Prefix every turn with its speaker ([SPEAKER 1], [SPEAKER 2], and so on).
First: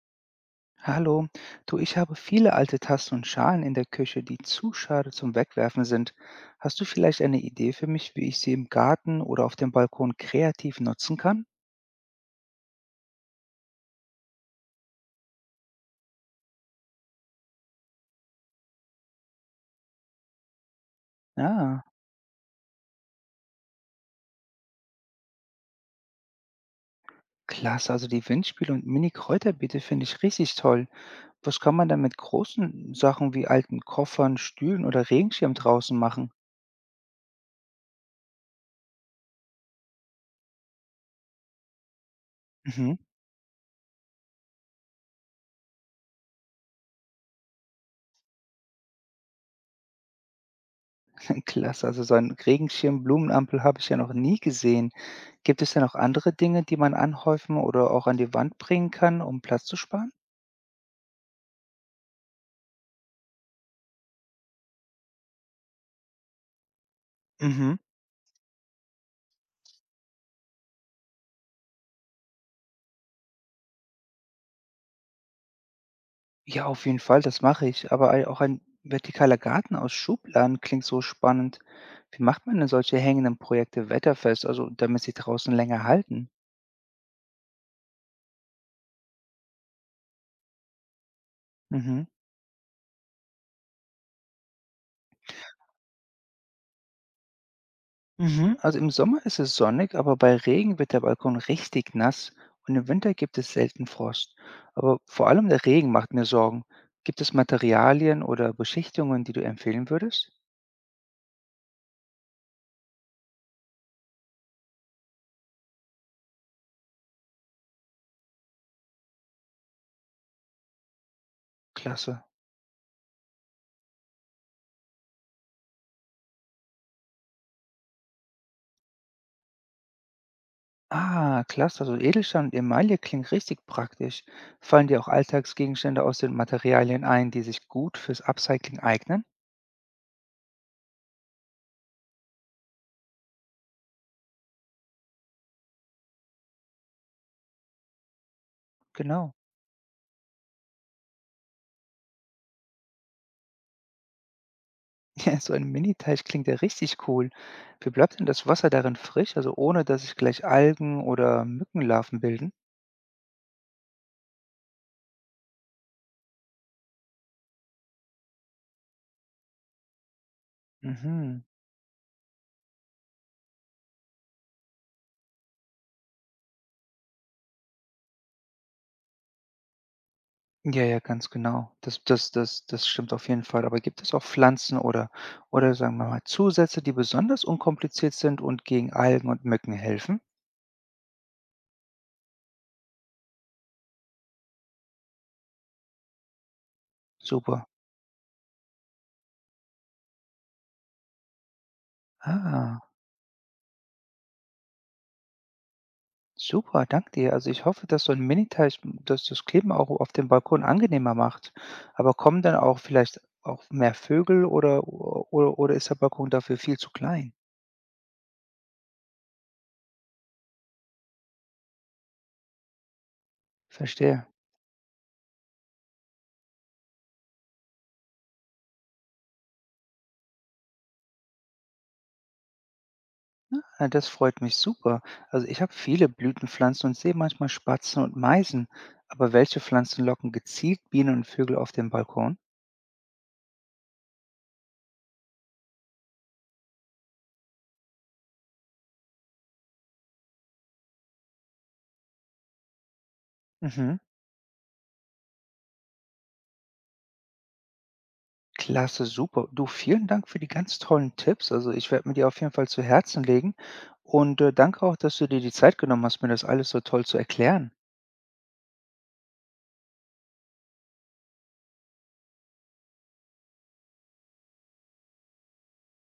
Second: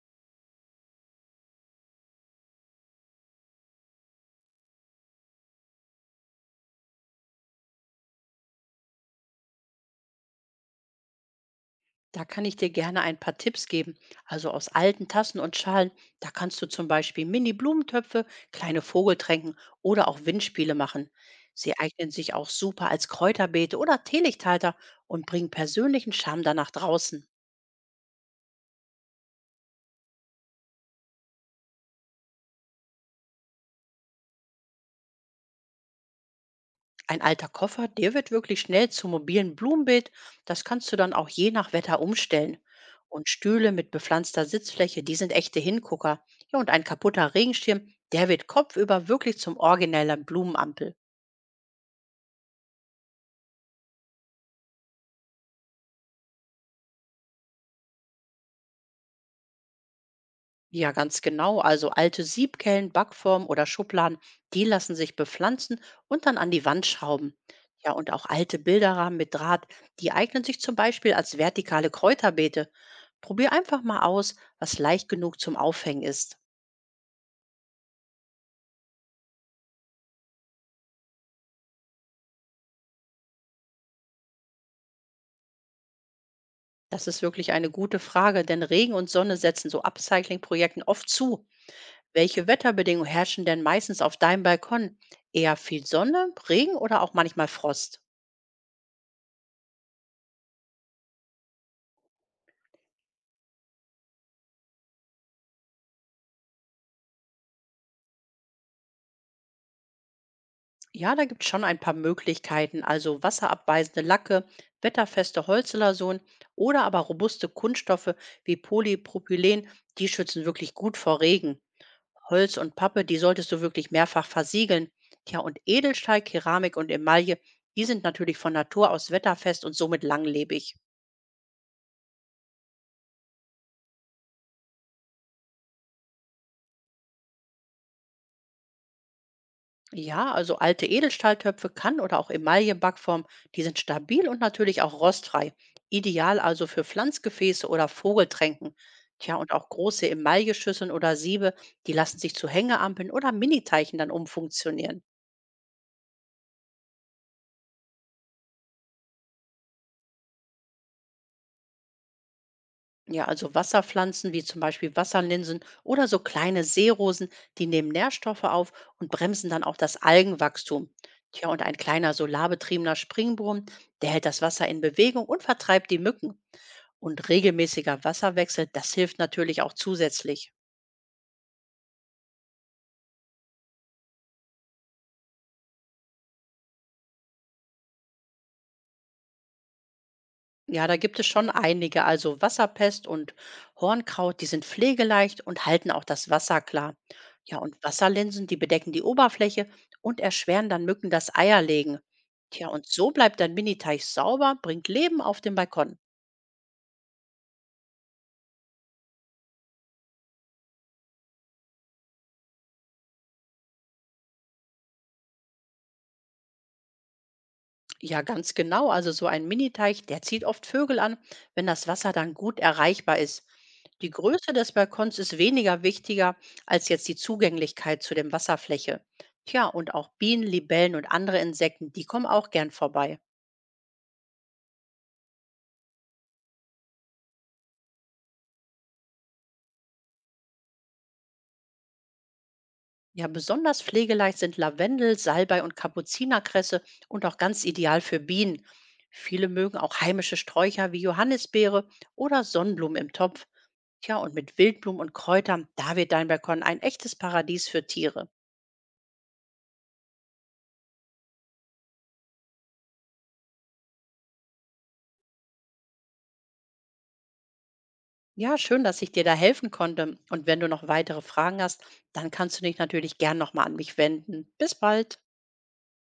[SPEAKER 1] Hallo, du, ich habe viele alte Tassen und Schalen in der Küche, die zu schade zum Wegwerfen sind. Hast du vielleicht eine Idee für mich, wie ich sie im Garten oder auf dem Balkon kreativ nutzen kann?
[SPEAKER 2] Da kann ich dir gerne ein paar Tipps geben. Also aus alten Tassen und Schalen, da kannst du zum Beispiel Mini-Blumentöpfe, kleine Vogeltränken oder auch Windspiele machen. Sie
[SPEAKER 1] Ja,
[SPEAKER 2] eignen sich auch super als Kräuterbeete oder Teelichthalter und bringen persönlichen Charme dann nach draußen.
[SPEAKER 1] klasse, also die Windspiele und Mini-Kräuterbeete finde ich richtig toll. Was kann man dann mit großen Sachen wie alten Koffern, Stühlen oder Regenschirm draußen machen?
[SPEAKER 2] Ein alter Koffer, der wird wirklich schnell zum mobilen Blumenbeet. Das kannst du dann auch je nach Wetter umstellen.
[SPEAKER 1] Mhm.
[SPEAKER 2] Und Stühle mit bepflanzter Sitzfläche, die sind echte Hingucker. Ja, und ein kaputter Regenschirm, der wird kopfüber wirklich zum originellen Blumenampel.
[SPEAKER 1] Klasse, also so einen Regenschirm, Blumenampel habe ich ja noch nie gesehen. Gibt es denn auch andere Dinge, die man anhäufen oder auch an die Wand bringen kann, um Platz zu sparen?
[SPEAKER 2] Ja, ganz genau. Also alte Siebkellen, Backformen oder Schubladen, die lassen sich bepflanzen und dann an die Wand schrauben.
[SPEAKER 1] Mhm.
[SPEAKER 2] Ja, und auch alte Bilderrahmen mit Draht, die eignen sich zum Beispiel als vertikale Kräuterbeete. Probier einfach mal aus, was leicht genug zum Aufhängen ist.
[SPEAKER 1] Ja, auf jeden Fall, das mache ich. Aber ei auch ein vertikaler Garten aus Schubladen klingt so spannend. Wie macht man denn solche hängenden Projekte wetterfest, also damit sie draußen länger halten?
[SPEAKER 2] Das ist wirklich eine gute Frage, denn Regen und Sonne setzen so Upcycling-Projekten oft zu.
[SPEAKER 1] Mhm.
[SPEAKER 2] Welche Wetterbedingungen herrschen denn meistens auf deinem Balkon? Eher viel Sonne, Regen oder auch manchmal Frost?
[SPEAKER 1] Mhm. Also im Sommer ist es sonnig, aber bei Regen wird der Balkon richtig nass und im Winter gibt es selten Frost. Aber vor allem der Regen macht mir Sorgen. Gibt es Materialien oder Beschichtungen, die du empfehlen würdest?
[SPEAKER 2] Ja, da gibt es schon ein paar Möglichkeiten, also wasserabweisende Lacke, wetterfeste Holzlason oder aber robuste Kunststoffe wie Polypropylen, die schützen wirklich gut vor Regen.
[SPEAKER 1] Klasse.
[SPEAKER 2] Holz und Pappe, die solltest du wirklich mehrfach versiegeln. Tja, und Edelstahl, Keramik und Emaille, die sind natürlich von Natur aus wetterfest und somit langlebig.
[SPEAKER 1] Ah, klasse. Also Edelstein und Emaille klingt richtig praktisch. Fallen dir auch Alltagsgegenstände aus den Materialien ein, die sich gut fürs Upcycling eignen?
[SPEAKER 2] Ja, also alte Edelstahltöpfe kann oder auch Emaillebackform, die sind stabil und natürlich auch rostfrei. Ideal also für Pflanzgefäße oder Vogeltränken.
[SPEAKER 1] Genau.
[SPEAKER 2] Tja, und auch große Emailleschüsseln oder Siebe, die lassen sich zu Hängeampeln oder Miniteichen dann umfunktionieren.
[SPEAKER 1] Ja, so ein Mini-Teich klingt ja richtig cool. Wie bleibt denn das Wasser darin frisch, also ohne dass sich gleich Algen oder Mückenlarven bilden?
[SPEAKER 2] Ja, also Wasserpflanzen wie zum Beispiel Wasserlinsen oder so kleine Seerosen, die nehmen Nährstoffe auf und bremsen dann auch das Algenwachstum.
[SPEAKER 1] Mhm.
[SPEAKER 2] Tja, und ein kleiner solarbetriebener Springbrunnen, der hält das Wasser in Bewegung und vertreibt die Mücken. Und regelmäßiger Wasserwechsel, das hilft natürlich auch zusätzlich.
[SPEAKER 1] Ja, ja, ganz genau. Das stimmt auf jeden Fall. Aber gibt es auch Pflanzen oder sagen wir mal Zusätze, die besonders unkompliziert sind und gegen Algen und Mücken helfen?
[SPEAKER 2] Ja, da gibt es schon einige. Also Wasserpest und Hornkraut, die sind pflegeleicht und halten auch das Wasser klar. Ja,
[SPEAKER 1] Super.
[SPEAKER 2] und Wasserlinsen, die bedecken die Oberfläche und erschweren dann Mücken das Eierlegen. Tja,
[SPEAKER 1] Ah.
[SPEAKER 2] und so bleibt dein Miniteich sauber, bringt Leben auf den Balkon.
[SPEAKER 1] Super, danke dir. Also ich hoffe, dass so 'n Miniteich dass das Kleben auch auf dem Balkon angenehmer macht. Aber kommen dann auch vielleicht auch mehr Vögel oder ist der Balkon dafür viel zu klein?
[SPEAKER 2] Ja, ganz genau. Also so ein Miniteich, der zieht oft Vögel an, wenn das Wasser dann gut erreichbar ist. Die
[SPEAKER 1] Verstehe.
[SPEAKER 2] Größe des Balkons ist weniger wichtiger als jetzt die Zugänglichkeit zu dem Wasserfläche. Tja, und auch Bienen, Libellen und andere Insekten, die kommen auch gern vorbei.
[SPEAKER 1] Ah, das freut mich super. Also ich habe viele Blütenpflanzen und sehe manchmal Spatzen und Meisen. Aber welche Pflanzen locken gezielt Bienen und Vögel auf den Balkon?
[SPEAKER 2] Ja, besonders pflegeleicht sind Lavendel, Salbei und Kapuzinerkresse und auch ganz ideal für Bienen. Viele mögen auch heimische Sträucher wie Johannisbeere oder Sonnenblumen im Topf.
[SPEAKER 1] Mhm.
[SPEAKER 2] Tja, und mit Wildblumen und Kräutern, da wird dein Balkon ein echtes Paradies für Tiere.
[SPEAKER 1] Klasse, super. Du, vielen Dank für die ganz tollen Tipps. Also, ich werde mir die auf jeden Fall zu Herzen legen und, danke auch, dass du dir die Zeit genommen hast, mir das alles so toll zu erklären.
[SPEAKER 2] Ja, schön, dass ich dir da helfen konnte. Und wenn du noch weitere Fragen hast, dann kannst du dich natürlich gern nochmal an mich wenden. Bis bald.